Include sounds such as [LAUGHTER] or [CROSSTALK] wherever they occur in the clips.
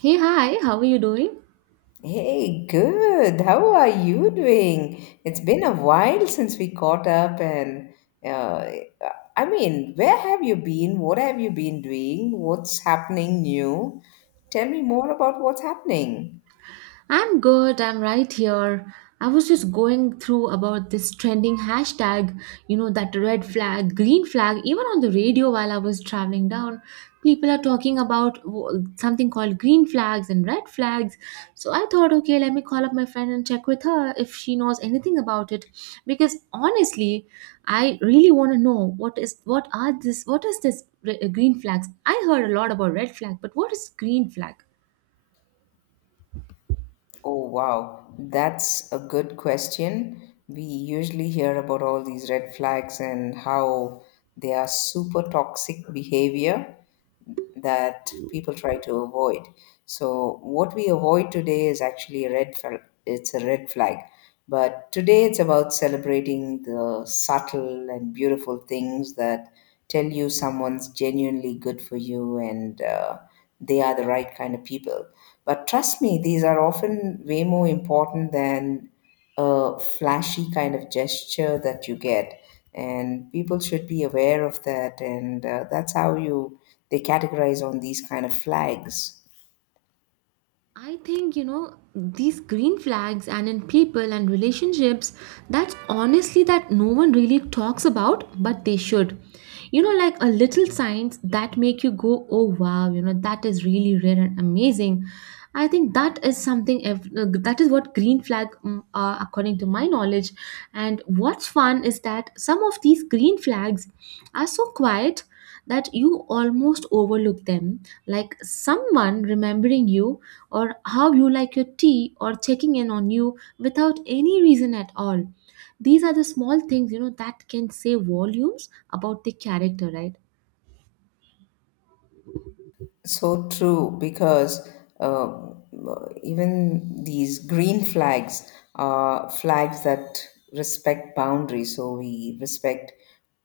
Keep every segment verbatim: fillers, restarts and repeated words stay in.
Hey, hi, how are you doing? Hey, good. How are you doing? It's been a while since we caught up, and uh, I mean, where have you been? What have you been doing? What's happening new? Tell me more about what's happening. I'm good, I'm right here. I was just going through about this trending hashtag, you know, that red flag, green flag, even on the radio while I was traveling down. People are talking about w- something called green flags and red flags. So I thought, okay, let me call up my friend and check with her if she knows anything about it. Because honestly, I really want to know what is what are this what is this re- uh, green flags? I heard a lot about red flag, but what is green flag? Oh, wow. That's a good question. We usually hear about all these red flags and how they are super toxic behavior that people try to avoid. So what we avoid today is actually a red flag. It's a red flag. But today it's about celebrating the subtle and beautiful things that tell you someone's genuinely good for you, and uh, they are the right kind of people. But trust me, these are often way more important than a flashy kind of gesture that you get, and people should be aware of that. And uh, that's how you they categorize on these kind of flags. I think, you know, these green flags and in people and relationships, that's honestly that no one really talks about, but they should. You know, like a little signs that make you go, oh wow, you know, that is really rare and amazing. I think that is something, ev- uh, that is what green flag mm, are according to my knowledge. And what's fun is that some of these green flags are so quiet that you almost overlook them, like someone remembering you or how you like your tea or checking in on you without any reason at all. These are the small things, you know, that can say volumes about the character, right? So true, because uh, even these green flags are flags that respect boundaries. So we respect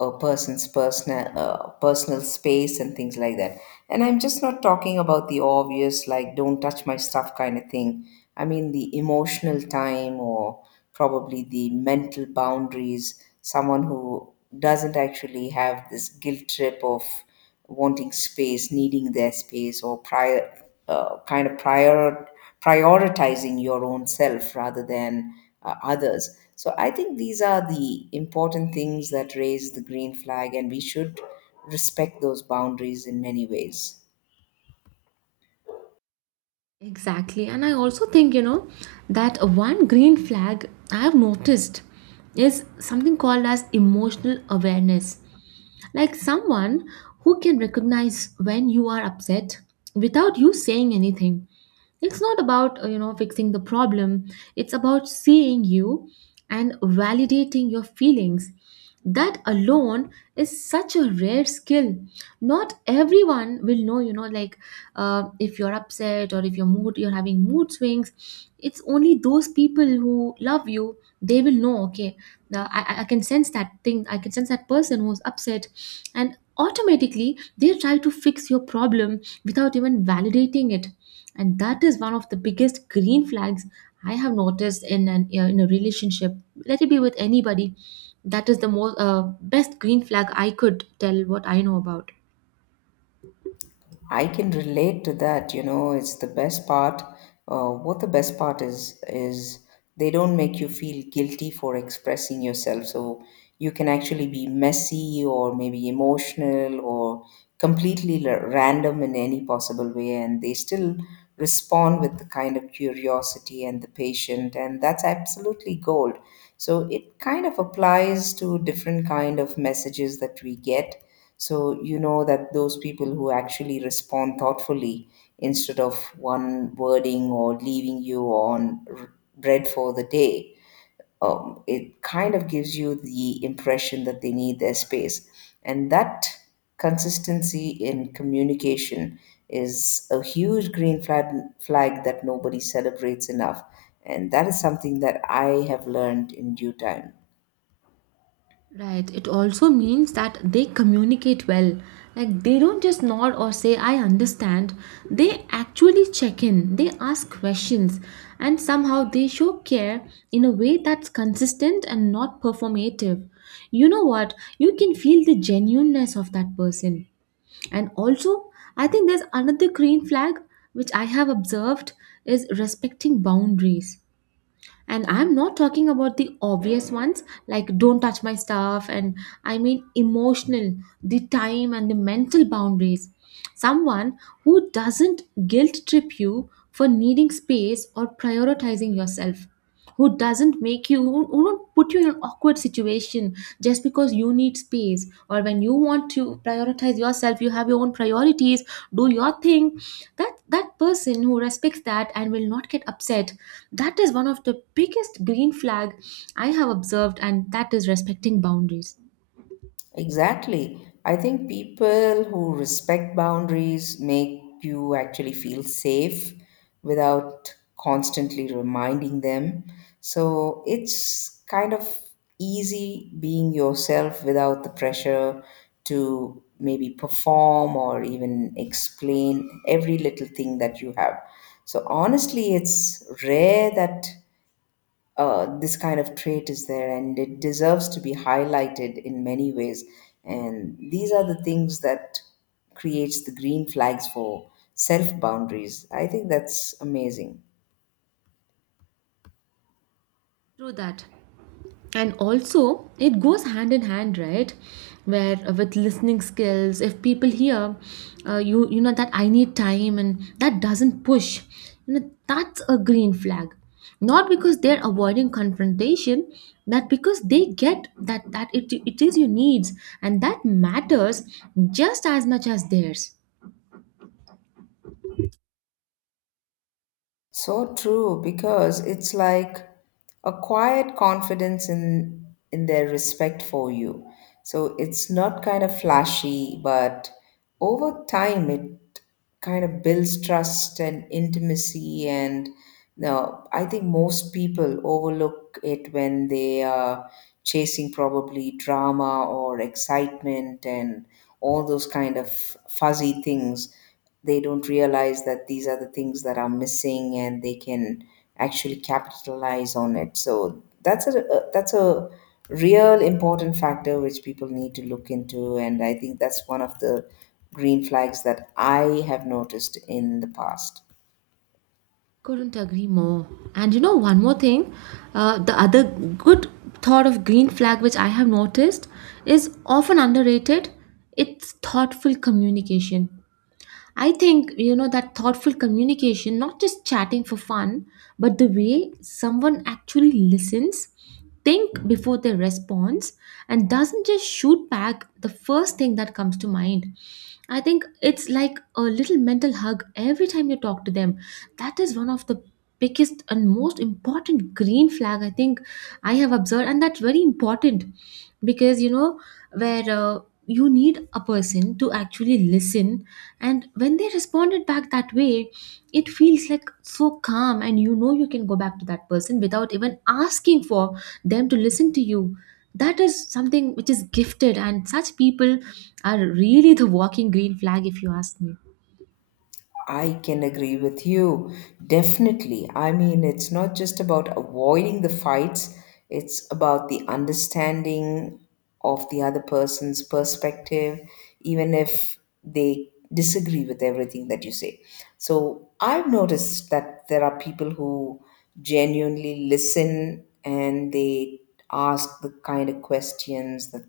a person's personal uh, personal space and things like that. And I'm just not talking about the obvious, like don't touch my stuff kind of thing. I mean the emotional time, or probably the mental boundaries. Someone who doesn't actually have this guilt trip of wanting space, needing their space, or prior, uh, kind of prior prioritizing your own self rather than uh, others. So I think these are the important things that raise the green flag, and we should respect those boundaries in many ways. Exactly. And I also think, you know, that one green flag I have noticed is something called as emotional awareness. Like someone who can recognize when you are upset without you saying anything. It's not about uh, you know, fixing the problem. It's about seeing you and validating your feelings. That alone is such a rare skill. Not everyone will know, you know, like, uh, if you're upset or if your mood you're having mood swings, it's only those people who love you they will know. Okay, the, I, I can sense that thing. I can sense that person who's upset, and automatically they try to fix your problem without even validating it. And that is one of the biggest green flags I have noticed in an uh, in a relationship, let it be with anybody. That is the most uh, best green flag I could tell what I know about. I can relate to that. You know, it's the best part. Uh, what the best part is is they don't make you feel guilty for expressing yourself. So you can actually be messy, or maybe emotional, or completely la- random in any possible way, and they still respond with the kind of curiosity and the patient, and that's absolutely gold. So it kind of applies to different kind of messages that we get. So you know that those people who actually respond thoughtfully, instead of one wording or leaving you on r- bread for the day, um, it kind of gives you the impression that they need their space. And that consistency in communication is a huge green flag, flag that nobody celebrates enough. And that is something that I have learned in due time. Right. It also means that they communicate well. Like they don't just nod or say, I understand. They actually check in, they ask questions, and somehow they show care in a way that's consistent and not performative. You know what? You can feel the genuineness of that person. And also, I think there's another green flag which I have observed is respecting boundaries. And I'm not talking about the obvious ones, like don't touch my stuff. And I mean emotional, the time and the mental boundaries. Someone who doesn't guilt trip you for needing space or prioritizing yourself, who doesn't make you who, who don't put you in an awkward situation just because you need space, or when you want to prioritize yourself you have your own priorities, do your thing. That that person who respects that and will not get upset, that is one of the biggest green flag I have observed, and that is respecting boundaries. Exactly. I think people who respect boundaries make you actually feel safe without constantly reminding them. So it's kind of easy being yourself without the pressure to maybe perform or even explain every little thing that you have. So honestly, it's rare that uh, this kind of trait is there, and it deserves to be highlighted in many ways. And these are the things that creates the green flags for self boundaries. I think that's amazing. Through that. And also it goes hand in hand, right, where uh, with listening skills, if people hear, uh, you, you know that I need time and that doesn't push, you know, that's a green flag. Not because they're avoiding confrontation, but because they get that that it, it is your needs, and that matters just as much as theirs. So true, because it's like a quiet confidence in in their respect for you. So it's not kind of flashy, but over time it kind of builds trust and intimacy. And no, I think most people overlook it when they are chasing probably drama or excitement and all those kind of fuzzy things. They don't realize that these are the things that are missing, and they can actually capitalize on it. So that's a a- that's a real important factor which people need to look into, and I think that's one of the green flags that I have noticed in the past. Couldn't agree more. And you know, one more thing, uh, the other good thought of green flag which I have noticed is often underrated. It's thoughtful communication. I think, you know, that thoughtful communication, not just chatting for fun, but the way someone actually listens, think before they respond, and doesn't just shoot back the first thing that comes to mind. I think it's like a little mental hug every time you talk to them. That is one of the biggest and most important green flag I think I have observed, and that's very important because you know where, uh, you need a person to actually listen, and when they responded back that way, it feels like so calm, and you know you can go back to that person without even asking for them to listen to you. That is something which is gifted, and such people are really the walking green flag, if you ask me. I can agree with you. Definitely. I mean, it's not just about avoiding the fights, it's about the understanding of the other person's perspective, even if they disagree with everything that you say. So I've noticed that there are people who genuinely listen, and they ask the kind of questions that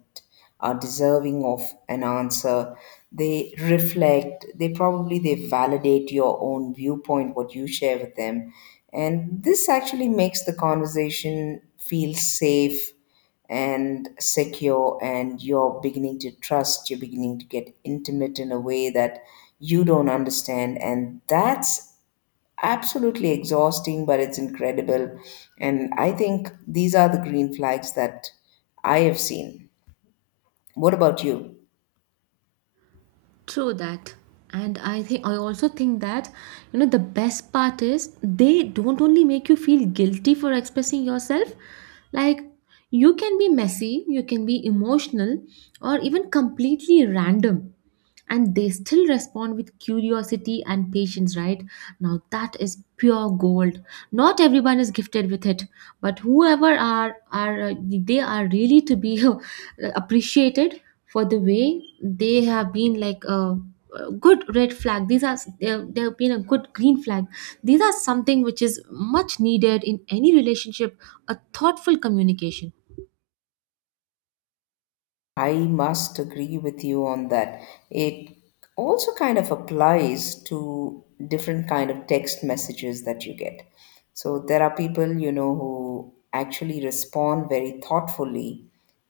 are deserving of an answer. They reflect, they probably they validate your own viewpoint, what you share with them, and this actually makes the conversation feel safe and secure. And you're beginning to trust, you're beginning to get intimate in a way that you don't understand, and that's absolutely exhausting, but it's incredible. And I think these are the green flags that I have seen. What about you? True that. And I think I also think that, you know, the best part is they don't only make you feel guilty for expressing yourself, like you can be messy, you can be emotional, or even completely random, and they still respond with curiosity and patience, right? Now that is pure gold. Not everyone is gifted with it, but whoever are are uh, they are really to be [LAUGHS] appreciated for the way they have been like a, a good red flag. These are, they they have been a good green flag. These are something which is much needed in any relationship, a thoughtful communication. I must agree with you on that. It also kind of applies to different kind of text messages that you get. So there are people, you know, who actually respond very thoughtfully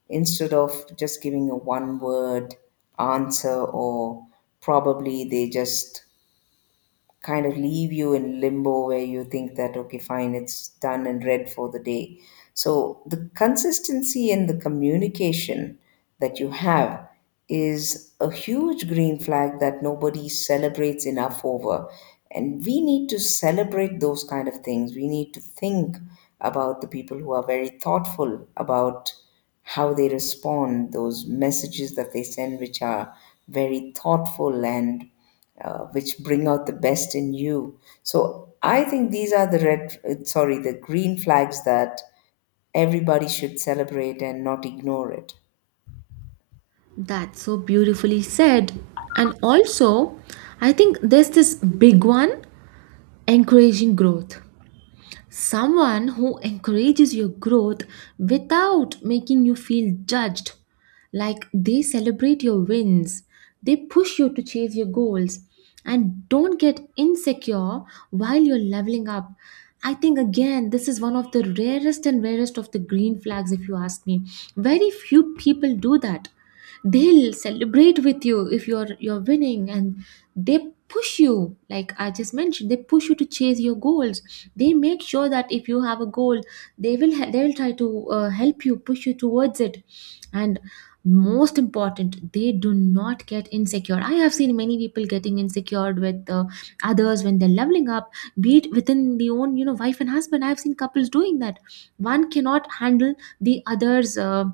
instead of just giving a one word answer, or probably they just kind of leave you in limbo where you think that okay fine it's done and read for the day. So the consistency in the communication that you have is a huge green flag that nobody celebrates enough over. And we need to celebrate those kind of things. We need to think about the people who are very thoughtful about how they respond those messages that they send, which are very thoughtful, and uh, which bring out the best in you. So I think these are the red, uh, sorry, the green flags that everybody should celebrate and not ignore it. That's so beautifully said. And also, I think there's this big one, encouraging growth. Someone who encourages your growth without making you feel judged. Like they celebrate your wins, they push you to chase your goals, and don't get insecure while you're leveling up. I think again, this is one of the rarest and rarest of the green flags, if you ask me. Very few people do that. They'll celebrate with you if you're you're winning, and they push you, like I just mentioned, they push you to chase your goals. They make sure that if you have a goal, they will he- they will try to uh, help you, push you towards it. And most important, they do not get insecure. I have seen many people getting insecure with, uh, others when they're leveling up, be it within the own, you know, wife and husband. I've seen couples doing that. One cannot handle the other's, uh,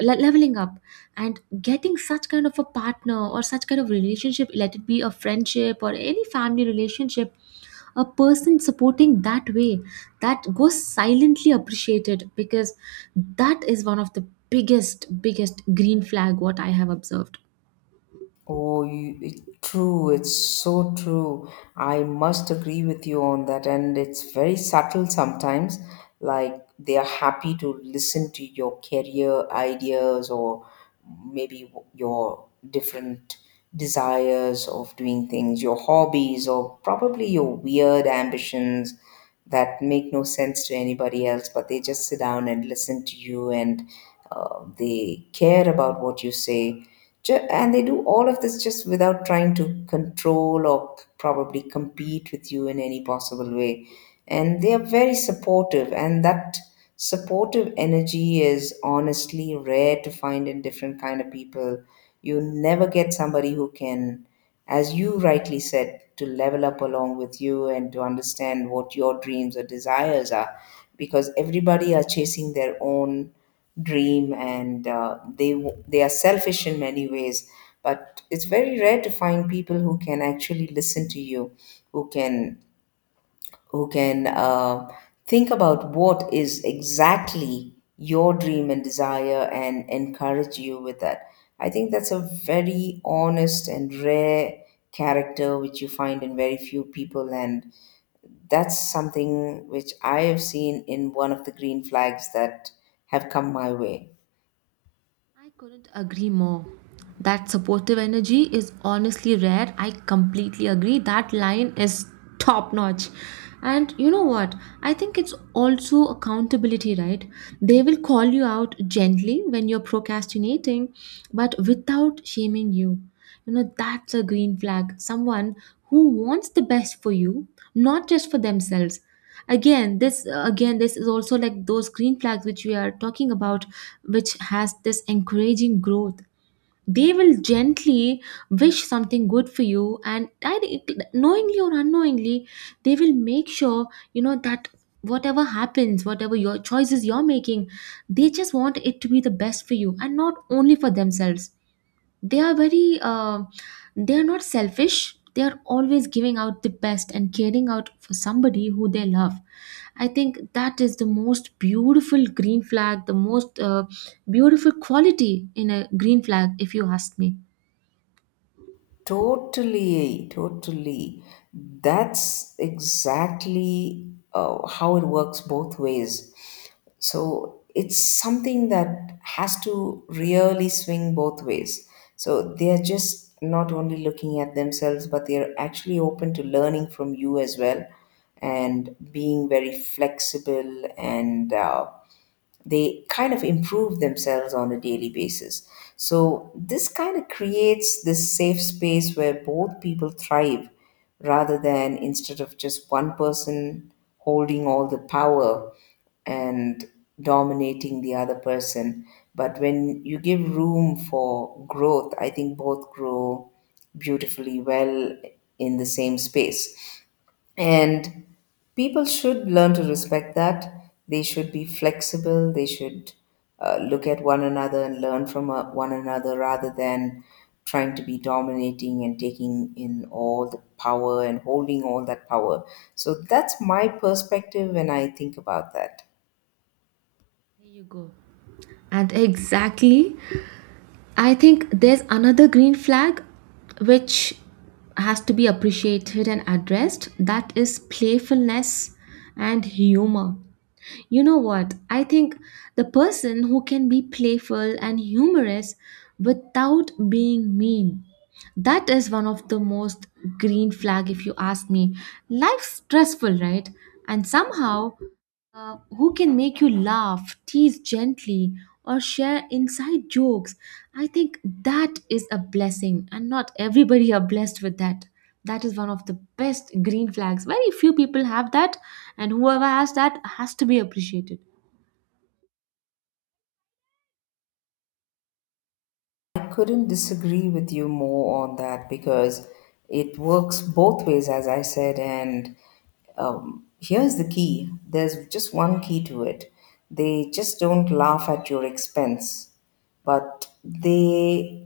le- leveling up. And getting such kind of a partner or such kind of relationship, let it be a friendship or any family relationship, a person supporting that way, that goes silently appreciated, because that is one of the biggest biggest green flag what I have observed. Oh, you, it, true. It's so true. I must agree with you on that. And it's very subtle sometimes. Like they are happy to listen to your career ideas, or maybe your different desires of doing things, your hobbies, or probably your weird ambitions that make no sense to anybody else, but they just sit down and listen to you, and uh, they care about what you say. Ju- And they do all of this just without trying to control or probably compete with you in any possible way. And they are very supportive, and that supportive energy is honestly rare to find in different kind of people. You never get somebody who can, as you rightly said, to level up along with you and to understand what your dreams or desires are, because everybody are chasing their own dream, and uh, they w- they are selfish in many ways. But it's very rare to find people who can actually listen to you, who can who can uh, think about what is exactly your dream and desire, and encourage you with that. I think that's a very honest and rare character which you find in very few people. And that's something which I have seen in one of the green flags that have come my way. I couldn't agree more. That supportive energy is honestly rare. I completely agree. That line is top notch. And you know what? I think it's also accountability, right? They will call you out gently when you're procrastinating, but without shaming you. You know, that's a green flag. Someone who wants the best for you, not just for themselves. Again, this again, this is also like those green flags which we are talking about, which has this encouraging growth. They will gently wish something good for you, and direct- knowingly or unknowingly, they will make sure you know that whatever happens, whatever your choices you're making, they just want it to be the best for you and not only for themselves. They are very, uh, they are not selfish. They are always giving out the best and caring out for somebody who they love. I think that is the most beautiful green flag, the most, uh, beautiful quality in a green flag, if you ask me. Totally, totally. That's exactly uh, how it works both ways. So it's something that has to really swing both ways. So they're just not only looking at themselves, but they're actually open to learning from you as well, and being very flexible, and uh, they kind of improve themselves on a daily basis. So this kind of creates this safe space where both people thrive rather than instead of just one person holding all the power and dominating the other person. But when you give room for growth, I think both grow beautifully well in the same space. And people should learn to respect that. They should be flexible. They should uh, look at one another and learn from uh, one another rather than trying to be dominating and taking in all the power and holding all that power. So that's my perspective when I think about that. There you go. And exactly, I think there's another green flag which has to be appreciated and addressed, that is playfulness and humor. You know what? I think the person who can be playful and humorous without being mean, that is one of the most green flag if you ask me. Life's stressful, right? And somehow, uh, who can make you laugh, tease gently, or share inside jokes. I think that is a blessing, and not everybody are blessed with that. That is one of the best green flags. Very few people have that, and whoever has that has to be appreciated. I couldn't disagree with you more on that, because it works both ways, as I said. And um, here's the key, there's just one key to it. They just don't laugh at your expense, but they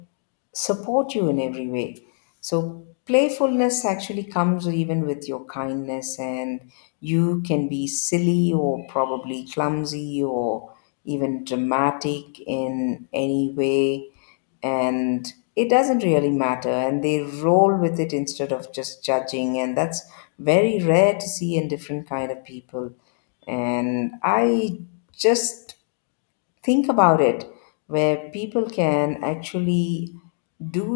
support you in every way. So playfulness actually comes even with your kindness, and you can be silly, or probably clumsy, or even dramatic in any way, and it doesn't really matter. And they roll with it instead of just judging, and that's very rare to see in different kind of people. And I just think about it, where people can actually do